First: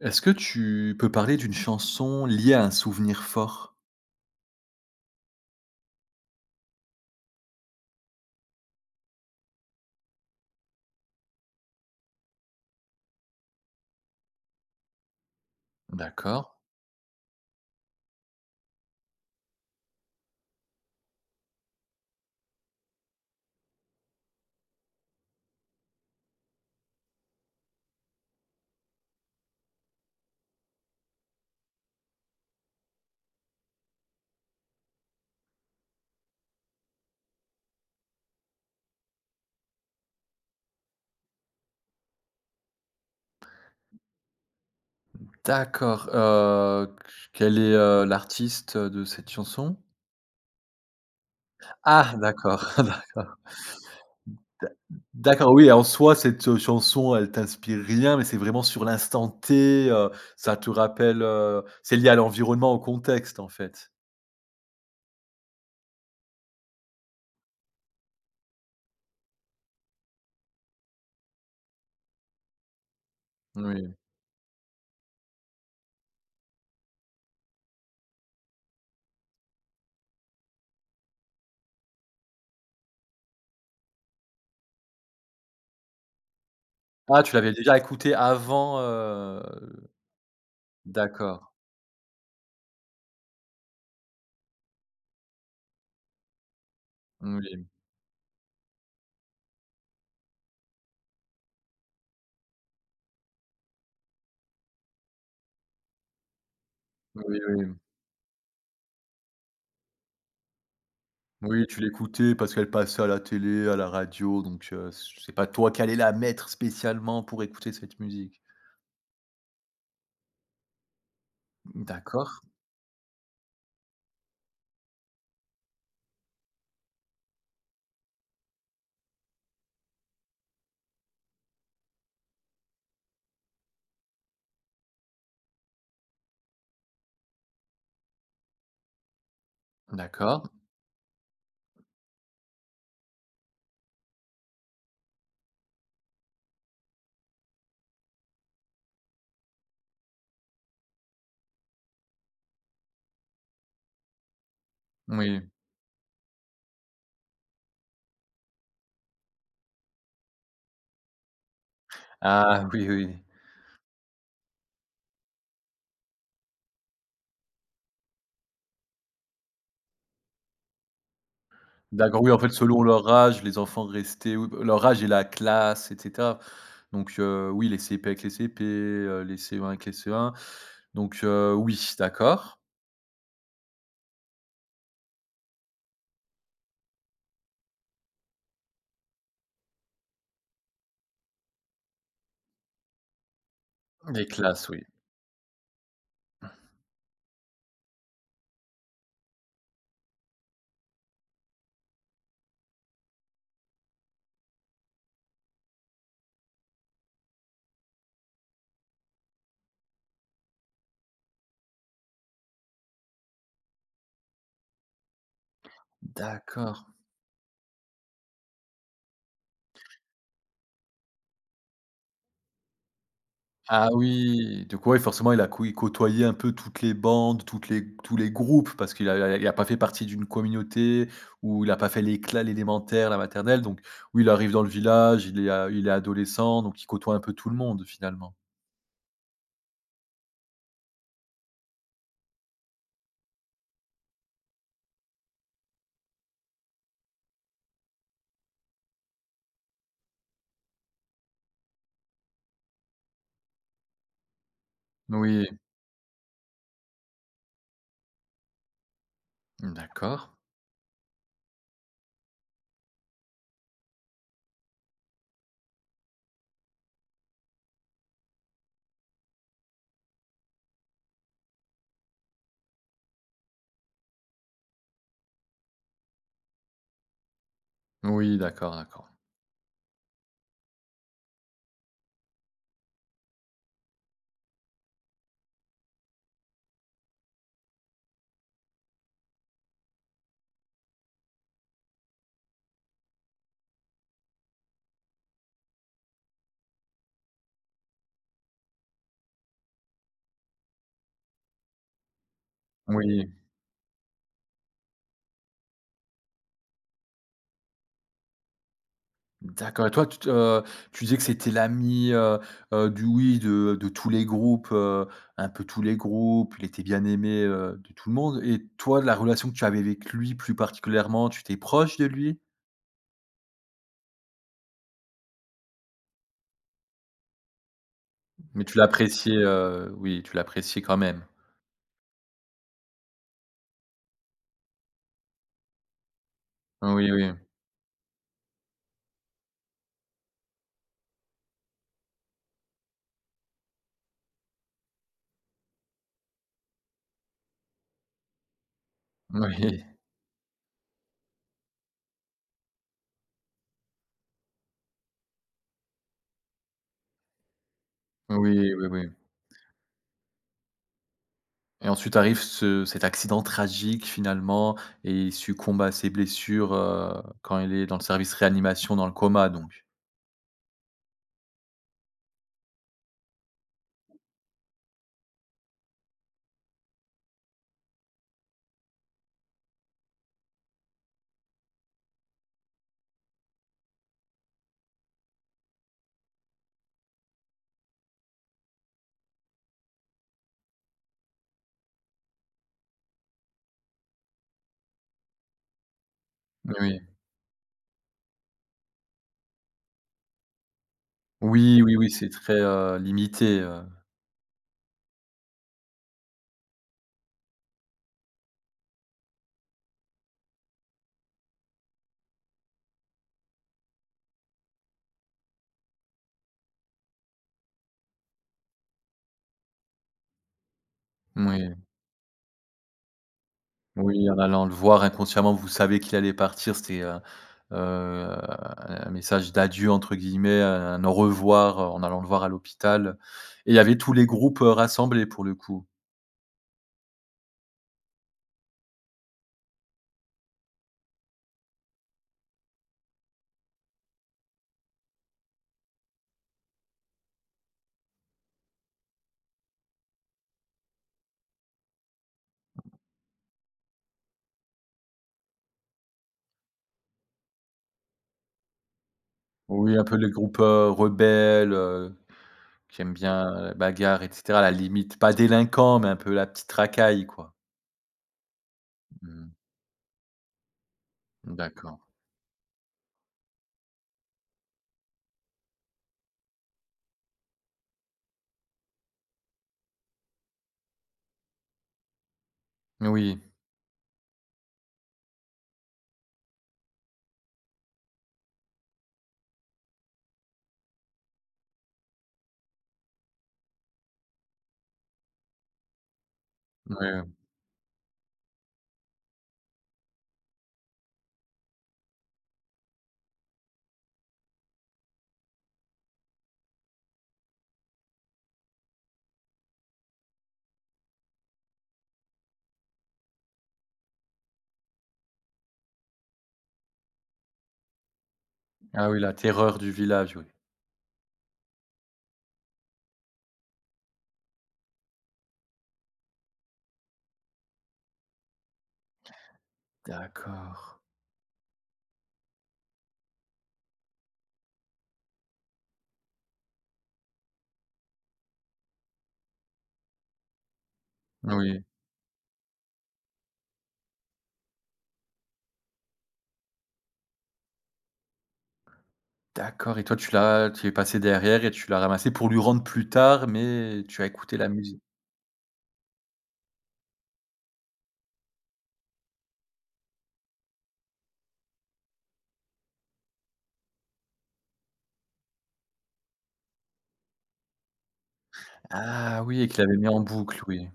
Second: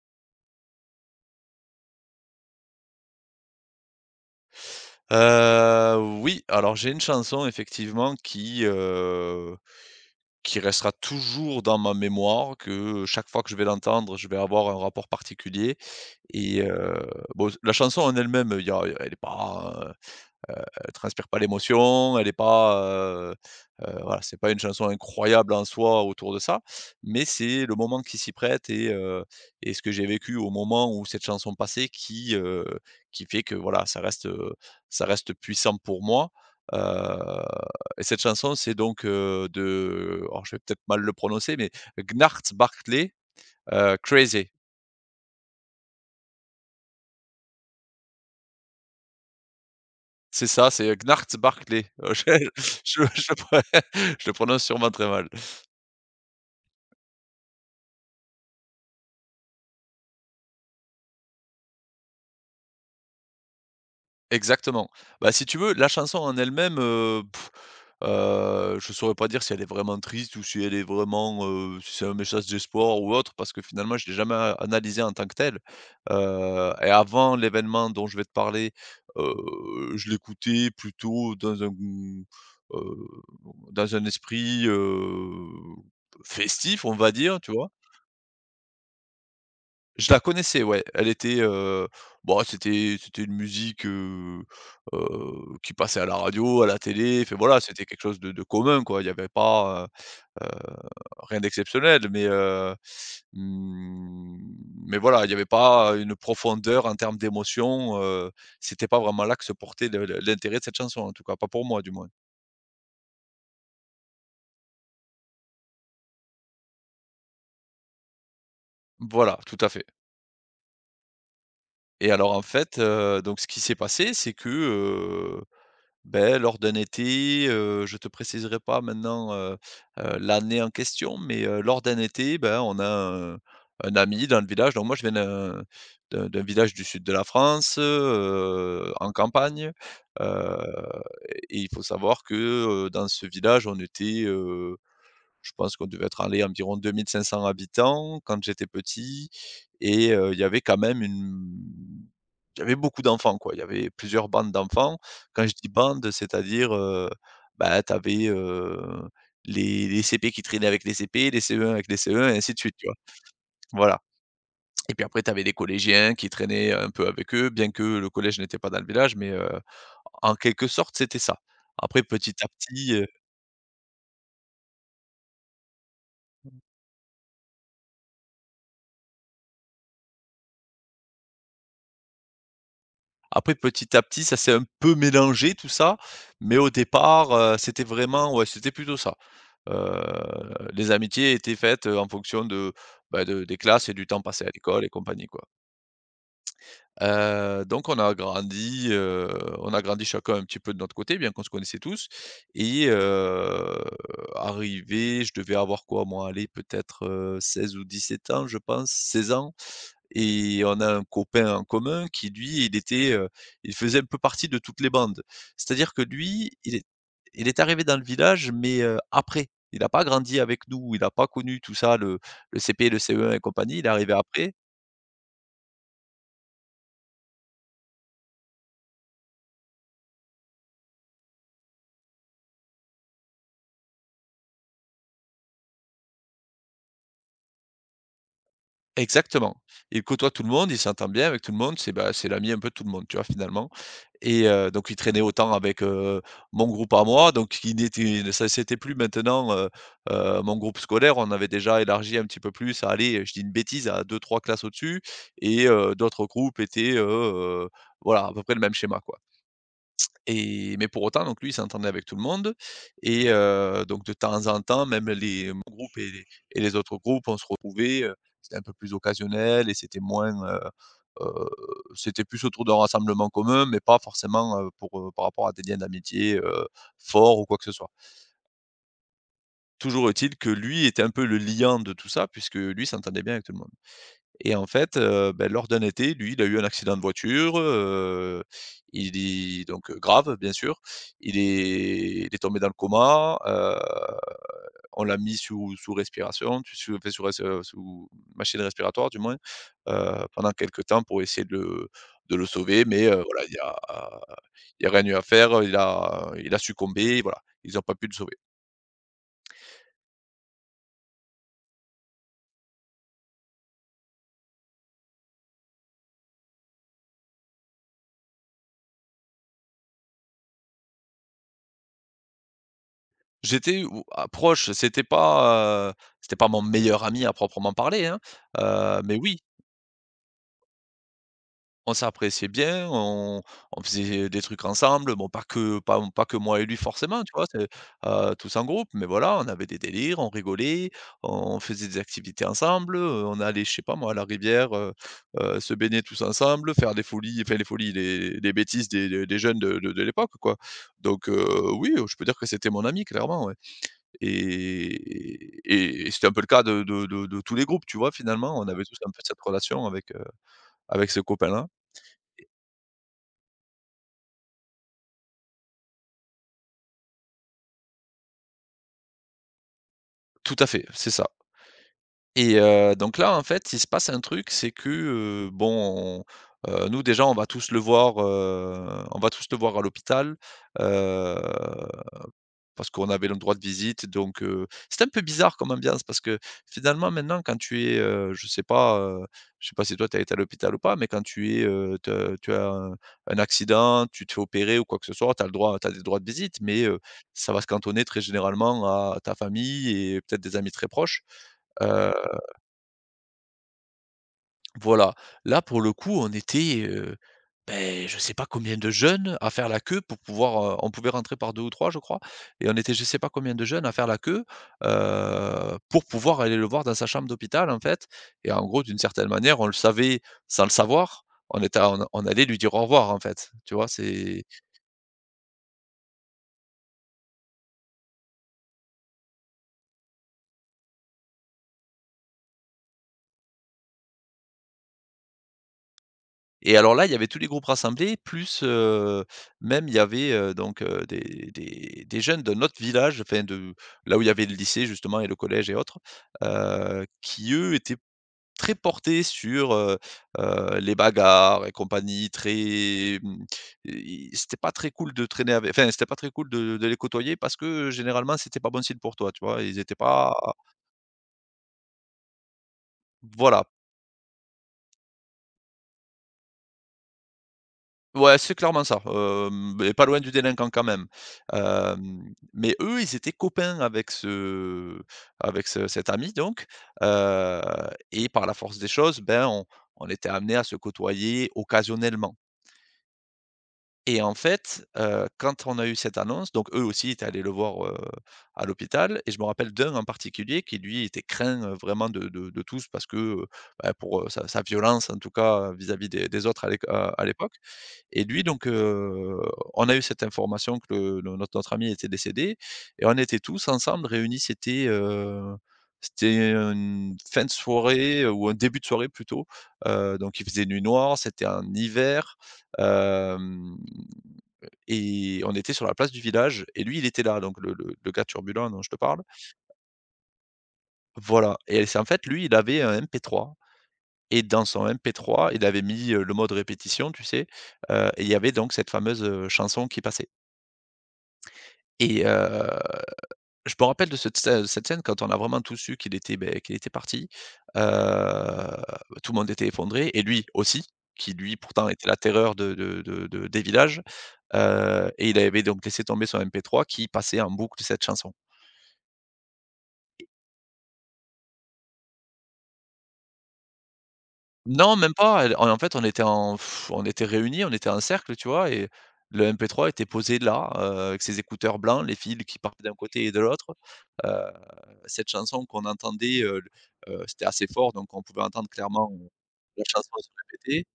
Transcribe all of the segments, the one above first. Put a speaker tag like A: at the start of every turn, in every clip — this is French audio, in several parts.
A: Est-ce que tu peux parler d'une chanson liée à un souvenir fort?
B: Oui, alors j'ai une chanson effectivement qui restera toujours dans ma mémoire, que chaque fois que je vais l'entendre, je vais avoir un rapport particulier.
A: D'accord.
B: Et heu, bon, la chanson en elle-même, il y a elle est pas elle transpire pas l'émotion, elle est pas, heu voilà, C'est pas une chanson incroyable en soi autour de ça, mais c'est le moment qui s'y prête et et ce que j'ai vécu au moment où cette chanson passait, qui fait que voilà, ça ça reste puissant pour moi. Heu et cette chanson, c'est donc de, alors je vais peut-être mal le prononcer, mais Gnarth Barkley, Crazy.
A: D'accord, quel est, l'artiste de cette chanson?
B: C'est ça, c'est Gnarth Barkley.
A: Ah
B: Je
A: d'accord,
B: je je
A: d'accord.
B: je le prononce sûrement très mal.
A: D'accord, oui, en soi, cette, chanson, elle t'inspire rien, mais c'est vraiment sur l'instant T, ça te rappelle, c'est lié à l'environnement, au contexte, en fait?
B: Exactement. Bah, si tu veux, la chanson en elle-même, je saurais pas dire si elle est vraiment triste ou si elle est vraiment, si c'est un message d'espoir ou autre, parce que
A: Oui.
B: finalement je l'ai jamais a analysée en tant que telle. Et avant l'événement dont je vais te parler, heu, je l'écoutais plutôt dans dans un festif, on va
A: Ah, tu
B: dire,
A: l'avais
B: tu vois?
A: déjà écouté avant,
B: Je la connaissais, ouais. Elle était,
A: d'accord.
B: heu, bah, c'était une musique qui passait à la radio, à la télé, enfin voilà,
A: Oui,
B: c'était quelque chose de commun, quoi. Il n'y avait pas, heu heu, rien d'exceptionnel, mais mmh, mais voilà, il n'y avait pas une profondeur en termes
A: oui, oui.
B: d'émotion, c'était pas vraiment là que se portait le l'intérêt de cette chanson, en tout cas, pas
A: Oui,
B: pour
A: tu
B: moi, du moins.
A: l'écoutais parce qu'elle passait à la télé, à la radio, donc c'est pas toi qui allais la mettre spécialement pour écouter cette musique.
B: Voilà, tout à fait. Et
A: D'accord,
B: alors, en fait, donc ce qui s'est passé, c'est que, beh, lors d'un été, je te préciserai pas maintenant, l'année en question, mais lors d'un été, ben, on a un ami dans le village. Donc moi je viens d'un village du sud de la France, en campagne.
A: d'accord,
B: Heu et il faut savoir que, dans ce village, on était, je pense qu'on devait être allé environ 2500 habitants quand j'étais petit. Il y avait quand même une il y avait beaucoup d'enfants, quoi. Il y avait plusieurs bandes d'enfants. Quand
A: oui.
B: je dis bande, tu avais, les CP qui traînaient avec les CP, les CE1 avec les CE1 et ainsi de
A: Ah
B: suite,
A: oui,
B: tu vois?
A: oui.
B: Voilà. Et puis après tu avais les collégiens qui traînaient un peu avec eux, bien que le collège n'était pas dans le village, mais en quelque sorte, c'était ça. Après
A: D'accord, oui,
B: petit
A: en fait,
B: à
A: selon
B: petit,
A: leur âge, les enfants restaient oui, bah, leur âge et la classe et cetera. Donc oui, les CP avec les CP, les CE1 avec les CE1. Donc oui, d'accord.
B: Après petit à petit, ça s'est un peu mélangé tout ça, mais au départ, c'était vraiment ouais, c'était plutôt ça. Heu, les amitiés étaient faites, en fonction de, bah, de des classes et du temps
A: Les
B: passé à
A: classes, oui.
B: l'école et compagnie, quoi. Donc on a grandi, on a grandi chacun un petit peu de notre côté, bien qu'on se connaissait tous. et heu, Arrivé, je devais avoir quoi moi? Aller peut-être, 16 ou sept ans je pense, 16 ans, et on a un copain en commun qui lui, il était, il faisait un peu partie de toutes les bandes. C'est-à-dire que lui, il
A: D'accord.
B: est il est arrivé dans le village, mais, après. Il n'a pas grandi avec nous, il n'a pas connu tout ça, le CP, le CE1 et compagnie, il
A: Ah
B: est arrivé après.
A: oui, du coup, ouais, forcément, il a co il côtoyait un peu toutes les bandes, toutes les tous les groupes parce qu'il a pas fait partie d'une communauté ou il a pas fait l'éclat, l'élémentaire, la maternelle, donc oui, il arrive dans le village, il est adolescent, donc il côtoie un peu tout le monde, finalement.
B: Exactement. Il côtoie tout le monde, il s'entend bien avec tout le monde, c'est, bah, c'est l'ami un peu de tout le monde, tu vois, finalement. Donc il traînait autant avec, mon groupe à moi, donc il n'était ça c'était plus maintenant, mon groupe scolaire, on avait déjà élargi un petit peu plus à aller, je dis une bêtise, à deux trois classes au-dessus,
A: Oui,
B: et d'autres groupes étaient, voilà, à peu près le même schéma, quoi.
A: d'accord.
B: Et mais pour autant, donc lui, il s'entendait avec tout le monde. Donc de temps en temps, même les mon groupe et les autres groupes, on se retrouvait, c'était un peu plus occasionnel et c'était moins, heu, c'était plus autour d'un rassemblement commun, mais pas forcément, pour, par rapport à des liens d'amitié forts ou quoi que ce soit.
A: Oui, d'accord, d'accord.
B: Toujours est-il que lui était un peu le liant de tout ça puisque lui s'entendait bien avec tout le monde. Et en fait, bah, lors d'un été, lui, il a eu un accident de voiture, il est donc grave, bien sûr. Il est tombé dans le coma, on l'a mis sous respiration, tu sous enfin sous machine respiratoire du moins, pendant quelques temps pour essayer de le sauver, mais
A: Oui.
B: voilà, il y a rien eu à faire, il a succombé, voilà, ils n'ont pas pu le sauver.
A: D'accord et toi tu disais que c'était l'ami, du oui, de tous les groupes, un peu tous les groupes, il était bien aimé, de tout le monde et toi, la relation que tu avais avec lui plus particulièrement, tu t'es proche de lui?
B: J'étais ou à proche, c'était pas mon meilleur ami à proprement parler, hein,
A: Mais tu
B: mais
A: l'appréciais,
B: oui,
A: oui, tu l'appréciais quand même?
B: on s'appréciait bien, on faisait des trucs ensemble, bon pas que moi et lui
A: Oui,
B: forcément,
A: oui.
B: tu vois? C'est, tous en groupe, mais voilà, on avait des délires, on rigolait, on faisait des activités ensemble, on allait, je sais pas moi, à la rivière, se baigner tous ensemble, faire des folies, enfin les folies, les bêtises des jeunes de
A: Oui.
B: de de l'époque, quoi. Donc oui, je peux dire que c'était mon ami clairement, ouais. Et et et c'était un peu le cas de tous les groupes, tu vois?
A: Oui,
B: Finalement, on avait
A: oui,
B: tous
A: oui
B: un peu cette relation avec, avec ce copain-là.
A: et ensuite arrive ce cet accident tragique finalement et il succombe à ses blessures, quand il est dans le service réanimation dans le coma donc?
B: Tout à fait, c'est ça. Donc là, en fait, il se passe un truc, c'est que, bon, on, nous déjà, on va tous le voir, on va tous le voir à l'hôpital, heu, parce qu'on avait le droit de visite. Donc c'était un peu bizarre comme ambiance parce que finalement maintenant quand tu es, je sais pas si toi tu as été à l'hôpital ou pas, mais quand tu es, te tu as un accident, tu te fais opérer ou quoi que ce soit, tu as le droit tu as des droits de visite, mais
A: Oui.
B: ça va se cantonner très généralement à ta famille et peut-être des amis très proches.
A: Oui, oui, oui,
B: Heu,
A: c'est très, limité,
B: voilà. Là, pour le coup, on était, beh, je sais pas combien de jeunes à faire la queue pour pouvoir, on pouvait rentrer par 2 ou 3 je crois, et on était je sais pas combien de jeunes à faire la queue, pour pouvoir aller le voir dans sa chambre d'hôpital, en fait. Et en gros, d'une certaine manière, on le savait sans le savoir. On
A: moui,
B: était On allait lui dire au revoir, en fait, tu vois?
A: oui, en
B: C'est...
A: allant le voir inconsciemment, vous savez qu'il allait partir, c'était, heu, un message «d'adieu» entre guillemets, un au revoir, en allant le voir à l'hôpital et il y avait tous les groupes, rassemblés pour le coup.
B: Et alors là, il y avait tous les groupes rassemblés, plus, même il y avait, des jeunes d'un autre village, enfin de là où il y avait le lycée justement et le collège et autres, qui eux étaient très portés sur, les bagarres et compagnie, très, i c'était pas très cool de traîner avec enfin c'était pas très cool de les côtoyer parce que, généralement c'était pas bon signe pour toi, tu vois? Ils étaient
A: Oui, un peu les
B: pas
A: groupes, rebelles, qui aiment bien
B: voilà.
A: la bagarre et cetera, à la limite, pas délinquant, mais un peu la petite racaille, quoi.
B: Ouais, c'est clairement ça,
A: Mmh,
B: hem, et pas loin du délinquant quand même.
A: d'accord.
B: Hem, mais eux, ils étaient copains avec ce cet ami donc, heu et par la force des choses, ben, on était amené à se côtoyer occasionnellement.
A: Oui, oui,
B: Et en fait, quand on a eu cette annonce, donc eux aussi étaient allés le voir, à l'hôpital, et je me rappelle d'un en particulier qui lui était craint, vraiment de tous parce que, bah, pour, sa violence en tout cas, vis-à-vis des autres
A: oui.
B: à l'époque. Et lui donc, on a eu cette information que le no notre notre ami était décédé et on était tous ensemble réunis. C'était, c'était une fin de soirée ou un début de soirée plutôt, donc il faisait nuit noire, c'était en hiver, hem, et on était sur la place du village et lui, il était là, donc le gars turbulent dont je te
A: Ah oui,
B: parle.
A: la terreur du village, oui.
B: Voilà. Et c'est en fait, lui, il avait un MP3 et dans son MP3, il avait mis, le mode répétition, tu sais? Et il y avait donc cette fameuse, chanson qui passait.
A: D'accord.
B: Et heu, je me rappelle de cette scène quand on a vraiment tous su qu'il était, beh, qu'il était parti, heu, bah, tout le monde était effondré et lui aussi, qui lui
A: Oui.
B: pourtant était la terreur de des villages, et il avait donc laissé tomber son MP3 qui passait en boucle cette chanson.
A: D'accord et toi tu es passé derrière et tu l'as ramassé pour lui rendre plus tard, mais tu as écouté la
B: Non,
A: musique.
B: même pas, elle en fait, on était en on était réunis, on était en cercle, tu vois? Et le MP3 était posé là, avec ses écouteurs blancs, les fils qui partaient d'un côté et de l'autre. Heu, Cette chanson qu'on entendait, le c'était assez fort, donc on pouvait entendre clairement
A: Ah oui, et qu'il
B: la
A: avait mis
B: chanson
A: en
B: se
A: boucle,
B: répéter.
A: oui.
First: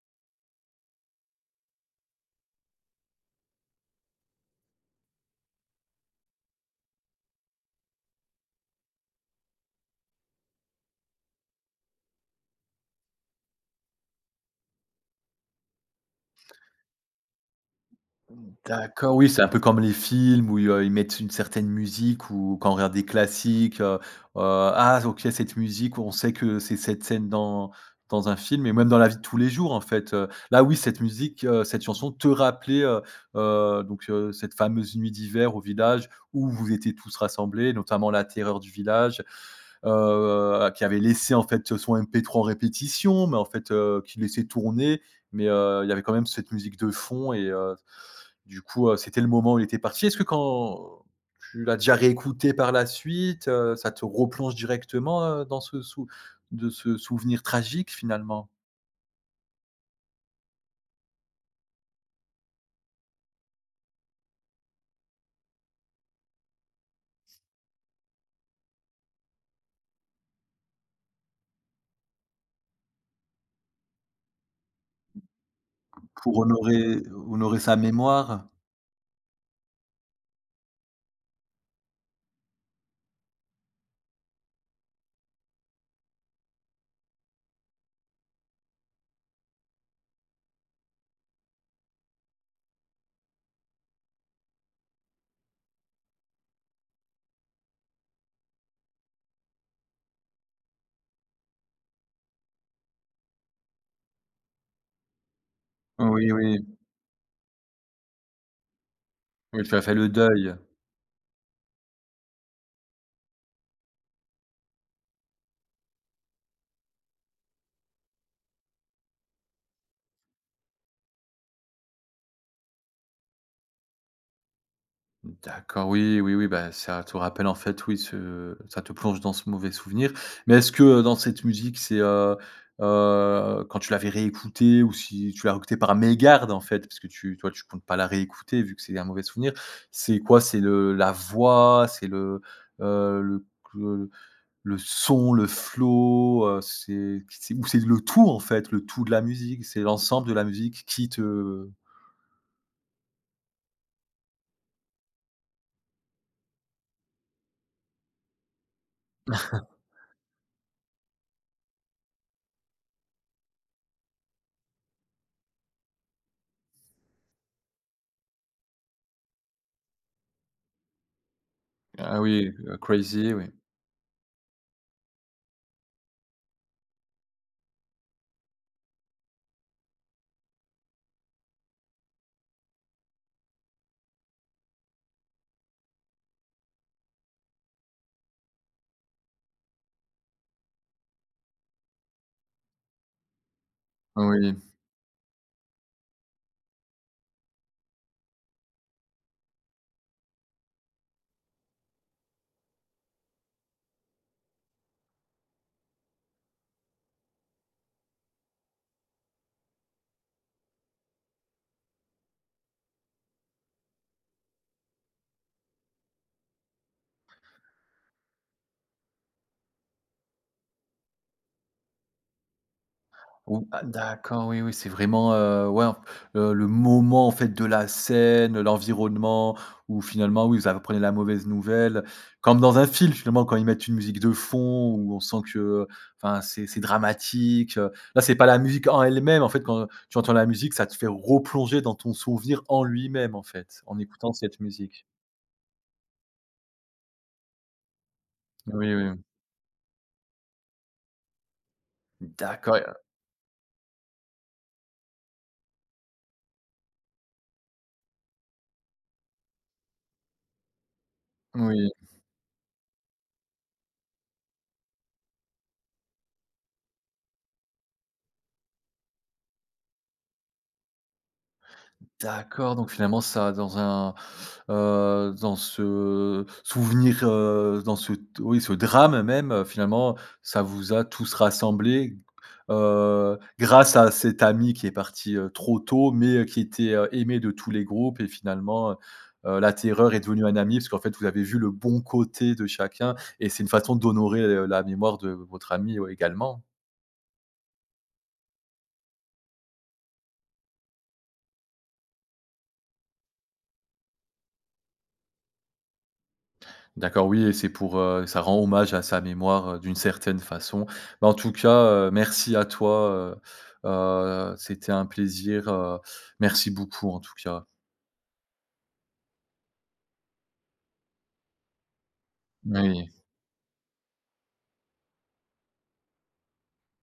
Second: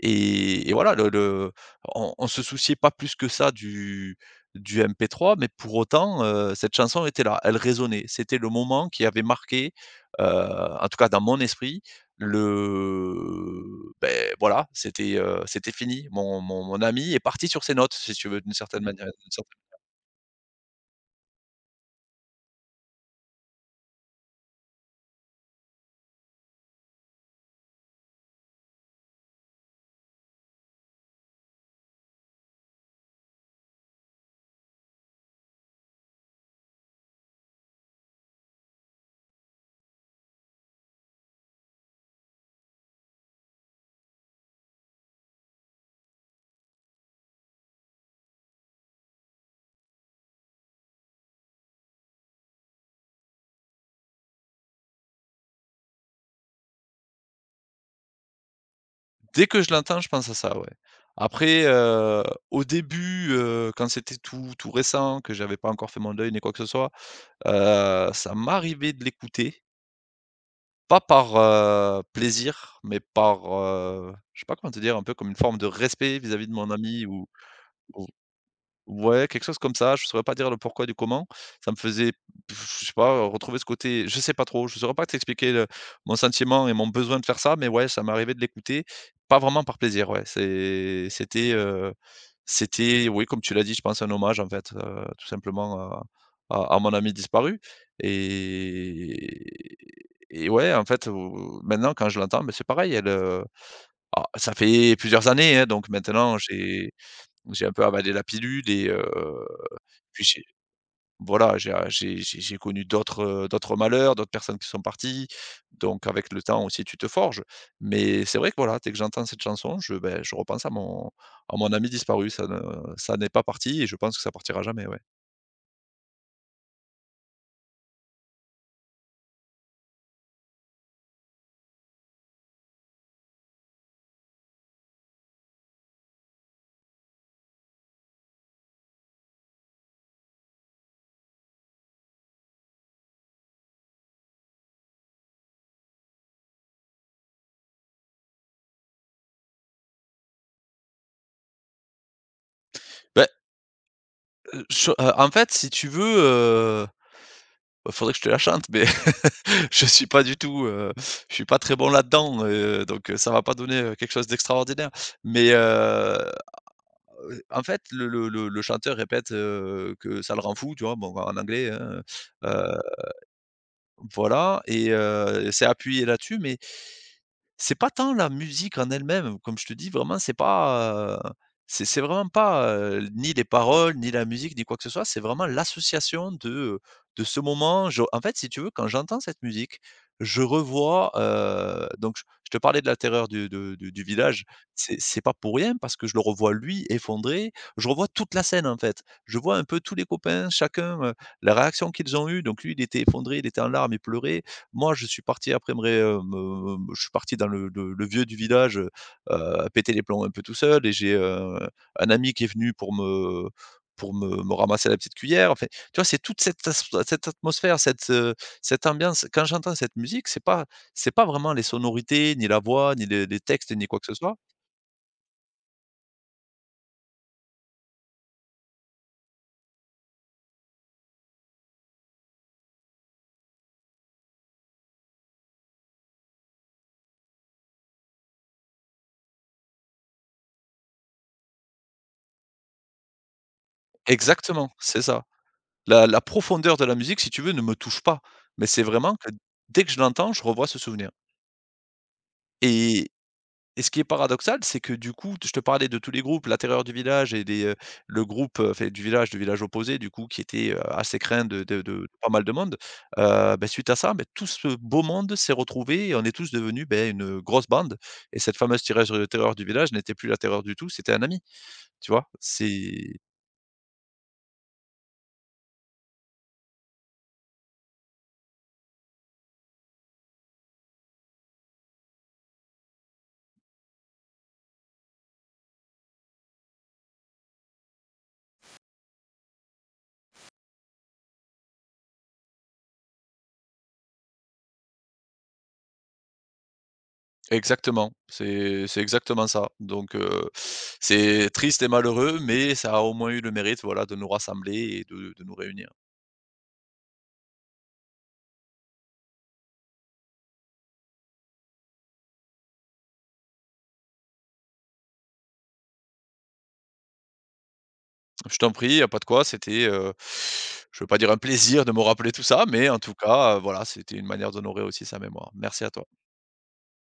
B: Et voilà, le on se souciait pas plus que ça du MP3, mais pour autant, cette chanson était là, elle résonnait. C'était le moment qui avait marqué, en tout cas dans mon esprit, le beh, voilà, c'était fini. Mon ami est parti sur ses notes, si tu veux, d'une certaine manière,
A: D'accord, oui,
B: d'une
A: c'est un
B: certaai
A: peu comme les films où, ils mettent une certaine musique ou quand on regarde des classiques, ah OK, cette musique, on sait que c'est cette scène dans un film et même dans la vie de tous les jours, en fait. Là, oui, cette musique, cette chanson te rappelait, donc, cette fameuse nuit d'hiver au village où vous étiez tous rassemblés, notamment la terreur du village, qui avait laissé, en fait, son MP3 en répétition, mais en fait, qui laissait tourner, mais, il y avait quand même cette musique de fond et du coup, c'était le moment où il était parti. Est-ce que quand tu l'as déjà réécouté par la suite, ça te replonge directement, dans ce sou de ce souvenir tragique finalement?
B: dès que je l'entends, je pense à ça, ouais. Après, au début, quand c'était tout récent, que j'avais pas encore fait mon deuil ni quoi que ce soit, ça m'arrivait de l'écouter. Pas par, plaisir, mais par, je sais pas comment te dire, un peu comme une forme de respect
A: Pour
B: vis-à-vis de mon ami
A: honorer sa
B: ou
A: mémoire?
B: ouais, quelque chose comme ça, je saurais pas dire le pourquoi du comment. Ça me faisait, je sais pas, retrouver ce côté, je sais pas trop, je saurais pas t'expliquer le mon sentiment et mon besoin de faire ça, mais ouais, ça m'arrivait de l'écouter, pas vraiment par plaisir, ouais. C'était, c'était, oui, comme tu l'as dit, je pense un hommage, en fait, tout simplement à mon ami disparu et ouais, en fait, maintenant quand je l'entends, mais c'est pareil, elle, ça fait plusieurs années, hein, donc
A: Oui,
B: maintenant
A: oui,
B: j'ai un peu avalé la pilule et
A: oui, tu as fait le
B: puis j'ai
A: deuil.
B: voilà, j'ai ah, j'ai connu d'autres, d'autres malheurs, d'autres personnes qui sont parties, donc avec le temps aussi, tu te forges. Mais c'est vrai que voilà, dès que j'entends cette chanson, je, beh, je repense à mon ami disparu. Ça n'est pas parti et je pense que ça partira jamais, ouais.
A: D'accord, oui, oui, oui, bah, ça te rappelle en fait, oui, ce ça te plonge dans ce mauvais souvenir. Mais est-ce que, dans cette musique, c'est, quand tu l'avais réécoutée ou si tu l'as réécoutée par mégarde en fait, parce que tu toi, tu comptes pas la réécouter vu que c'est un mauvais souvenir. C'est quoi? C'est le la voix, c'est heu, le le le son, le flow, c'est ou c'est le tout en fait, le tout de la musique? C'est l'ensemble de la musique qui te
B: ben je En fait, si tu veux, bah, faudrait que je te la chante, mais je suis pas du tout, je suis pas très bon là-dedans, ça va pas donner, quelque chose d'extraordinaire. Mais heu le chanteur répète, que ça le rend fou, tu vois? Bon, en anglais, hein,
A: ah oui,
B: heu,
A: Crazy, oui.
B: voilà et c'est appuyé là-dessus, mais c'est pas tant la musique en elle-même, comme je te dis, vraiment, c'est vraiment pas, ni les paroles, ni la musique, ni quoi que ce soit, c'est vraiment l'association de ce moment. Je En fait, si tu veux, quand j'entends cette musique, je revois, donc je te parlais de la terreur du de du village,
A: Oui.
B: c'est pas pour rien parce que je le revois lui effondré, je revois toute la scène, en fait. Je vois un peu tous les copains, chacun, la réaction qu'ils ont eue, donc lui, il était effondré, il était en larmes, il pleurait. Moi, je suis parti après me ré me me- je suis parti dans le vieux du village, péter les plombs un peu tout seul, et j'ai, un ami qui est venu pour me ramasser la petite cuillère. Enfin, tu vois, c'est toute cette atmosphère, cette, cette ambiance. Quand j'entends cette musique, c'est pas vraiment les sonorités, ni la voix, ni les
A: Ou
B: textes,
A: ah
B: ni quoi que ce soit.
A: d'accord, oui, oui, c'est vraiment, ouais, en le moment, en fait, de la scène, l'environnement où finalement, oui, vous apprenez la mauvaise nouvelle. Comme dans un film, finalement, quand ils mettent une musique de fond où on sent que, enfin, c'est dramatique. Là, c'est pas la musique en elle-même, en fait, quand tu entends la musique, ça te fait replonger dans ton souvenir en lui-même, en fait, en écoutant cette
B: Exactement, c'est
A: musique.
B: ça. La profondeur de la musique, si tu veux, ne me touche pas, mais c'est
A: Oui, oui,
B: vraiment que dès que je l'entends, je revois ce souvenir.
A: d'accord,
B: et Et ce qui est paradoxal, c'est que du coup, je te parlais de tous les groupes, la terreur du village et des, le groupe, enfin du village opposé du coup qui était, assez craint de de
A: oui.
B: de pas mal de monde. Bah, suite à ça, ben tout ce beau monde s'est retrouvé et on est tous devenus, ben, une grosse bande, et cette fameuse tireur terreur du village n'était plus la terreur du tout, c'était un ami, tu vois?
A: D'accord, donc
B: C'est
A: finalement ça dans ce souvenir, dans ce oui, ce drame même, finalement, ça vous a tous rassemblés, grâce à cet ami qui est parti, trop tôt, mais, qui était, aimé de tous les groupes et finalement, la terreur est devenue un ami, parce qu'en fait, vous avez vu le bon côté de chacun et c'est une façon d'honorer, la mémoire de votre ami, ouais, également.
B: exactement, c'est exactement ça. Donc, c'est triste et malheureux, mais ça a au moins eu le mérite, voilà, de nous rassembler et de nous réunir.
A: D'accord, oui et ça rend hommage à sa mémoire, d'une certaine façon. Bah, en tout cas, merci à toi, c'était un plaisir, merci beaucoup en tout cas.
B: Je t'en prie, y a pas de quoi. C'était, je veux pas dire un plaisir de me rappeler tout ça, mais en
A: Oui.
B: tout cas, voilà, c'était une manière d'honorer aussi sa mémoire. Merci à toi.